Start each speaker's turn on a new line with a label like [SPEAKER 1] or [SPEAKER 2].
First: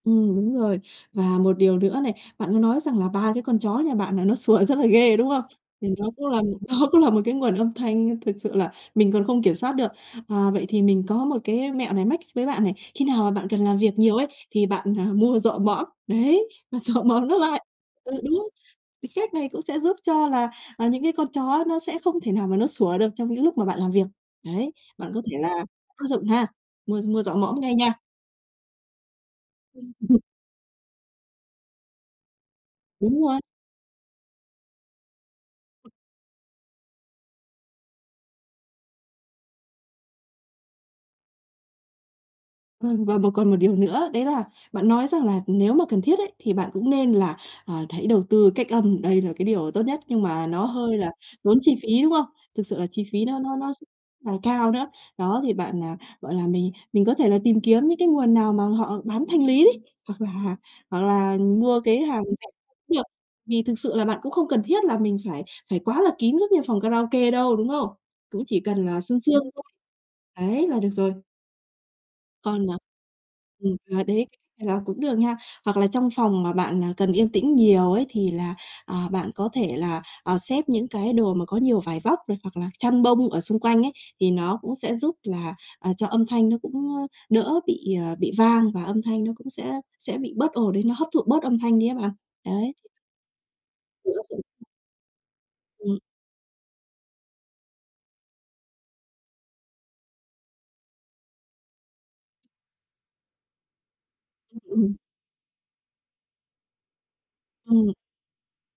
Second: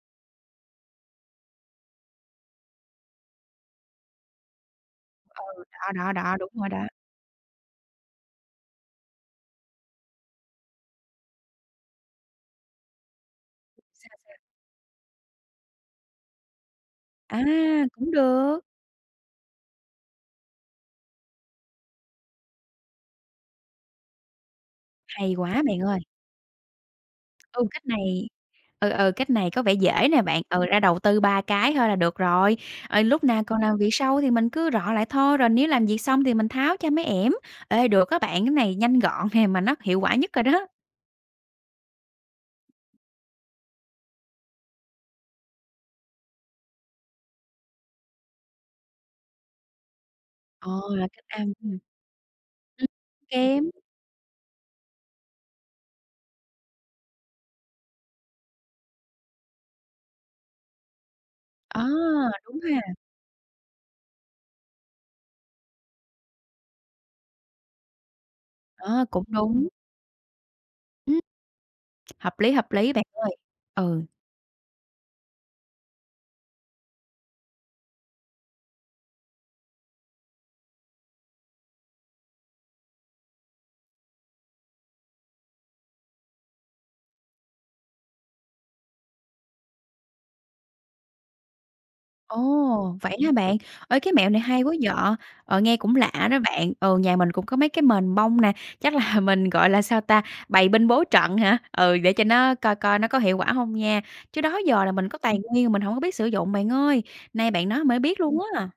[SPEAKER 1] Ừm, đúng rồi. Và một điều nữa này, bạn có nói rằng là 3 cái con chó nhà bạn là nó sủa rất là ghê, đúng không?
[SPEAKER 2] Ừ,
[SPEAKER 1] Thì
[SPEAKER 2] đó,
[SPEAKER 1] nó
[SPEAKER 2] đó,
[SPEAKER 1] cũng
[SPEAKER 2] đó,
[SPEAKER 1] là
[SPEAKER 2] đúng rồi
[SPEAKER 1] nó
[SPEAKER 2] đó.
[SPEAKER 1] cũng là một cái nguồn âm thanh thực sự là mình còn không kiểm soát được. À, vậy thì mình có một cái mẹo này mách s với bạn này, khi nào mà bạn cần làm việc
[SPEAKER 2] Sao,
[SPEAKER 1] nhiều ấy,
[SPEAKER 2] sao?
[SPEAKER 1] thì bạn, à, mua rọ mõm, đấy, và rọ mõm nó
[SPEAKER 2] À,
[SPEAKER 1] lại. Ừ,
[SPEAKER 2] cũng
[SPEAKER 1] đó,
[SPEAKER 2] được.
[SPEAKER 1] thì cách này cũng sẽ giúp cho là, à, những cái con chó nó sẽ không thể nào mà nó sủa được trong những lúc mà bạn làm việc. Đấy, bạn có
[SPEAKER 2] Hay
[SPEAKER 1] thể là
[SPEAKER 2] quá bạn ơi!
[SPEAKER 1] áp dụng ha, mua r mua rọ mõm
[SPEAKER 2] Ừ,
[SPEAKER 1] ngay
[SPEAKER 2] cách
[SPEAKER 1] nha.
[SPEAKER 2] này ừ, ừ cách này có vẻ dễ nè bạn, ừ, ra đầu tư 3 cái thôi là được rồi. Ờ,
[SPEAKER 1] Đúng
[SPEAKER 2] lúc
[SPEAKER 1] rồi.
[SPEAKER 2] nào còn làm việc sau thì mình cứ rọ lại thôi, rồi nếu làm việc xong thì mình tháo cho mấy ẻm. Ê, được á bạn, cái này nhanh gọn nè, mà nó hiệu quả nhất rồi đó.
[SPEAKER 1] Vâng, và một còn một điều nữa, đấy là bạn nói rằng là nếu mà cần thiết ấy thì bạn cũng nên là, ờ, hãy đầu tư cách âm, đây là cái điều tốt nhất, nhưng mà nó
[SPEAKER 2] Ồ,
[SPEAKER 1] hơi
[SPEAKER 2] là
[SPEAKER 1] là
[SPEAKER 2] cách âm,
[SPEAKER 1] tốn chi
[SPEAKER 2] ừm.
[SPEAKER 1] phí, đúng không? Thực sự
[SPEAKER 2] Ừm,
[SPEAKER 1] là chi phí nó nó
[SPEAKER 2] kém.
[SPEAKER 1] nó rất là cao nữa. Đó, thì bạn, à, gọi là, mình mình có thể là tìm kiếm những cái nguồn nào mà họ bán thanh lý đấy, hoặc là hoặc là mua
[SPEAKER 2] À,
[SPEAKER 1] cái hàng rẻ
[SPEAKER 2] đúng ha.
[SPEAKER 1] được. Vì thực sự là bạn cũng không cần thiết là mình phải phải quá là kín giống như phòng karaoke đâu, đúng không? Cũng chỉ cần là
[SPEAKER 2] Ơ,
[SPEAKER 1] sương
[SPEAKER 2] cũng
[SPEAKER 1] sương thôi.
[SPEAKER 2] đúng.
[SPEAKER 1] Đấy, là được rồi.
[SPEAKER 2] Ừm. Hợp lý,
[SPEAKER 1] Còn,
[SPEAKER 2] hợp
[SPEAKER 1] à
[SPEAKER 2] lý bạn ơi,
[SPEAKER 1] ừm, à,
[SPEAKER 2] ừ.
[SPEAKER 1] đấy, là cũng được nha. Hoặc là trong phòng mà bạn, à, cần yên tĩnh nhiều ấy thì là, ờ, bạn có thể là, ờ, xếp những cái đồ mà có nhiều vải vóc này, hoặc là chăn bông ở xung quanh ấy, thì nó cũng sẽ giúp là, ờ, cho âm thanh nó cũng, ơ, đỡ bị, ờ, bị vang và âm thanh nó cũng sẽ sẽ bị bớt ồn đi, nó hấp thụ bớt âm thanh đi á bạn. Đấy.
[SPEAKER 2] Ồ, vậy hả bạn? Ê,
[SPEAKER 1] Thử
[SPEAKER 2] cái
[SPEAKER 1] áp
[SPEAKER 2] mẹo
[SPEAKER 1] dụng.
[SPEAKER 2] này hay quá vậy! Ờ, nghe cũng
[SPEAKER 1] Ừm.
[SPEAKER 2] lạ đó bạn, ừ, nhà mình cũng có mấy cái mền bông nè, chắc là mình, gọi là, sao ta, bày binh bố trận hả? Ừ, để cho nó coi coi nó có hiệu quả hông nha, chứ đó giờ là
[SPEAKER 1] Ừm.
[SPEAKER 2] mình có tài nguyên mà mình hổng có biết sử dụng bạn ơi, nay bạn nói
[SPEAKER 1] Ừm.
[SPEAKER 2] mới biết luôn á.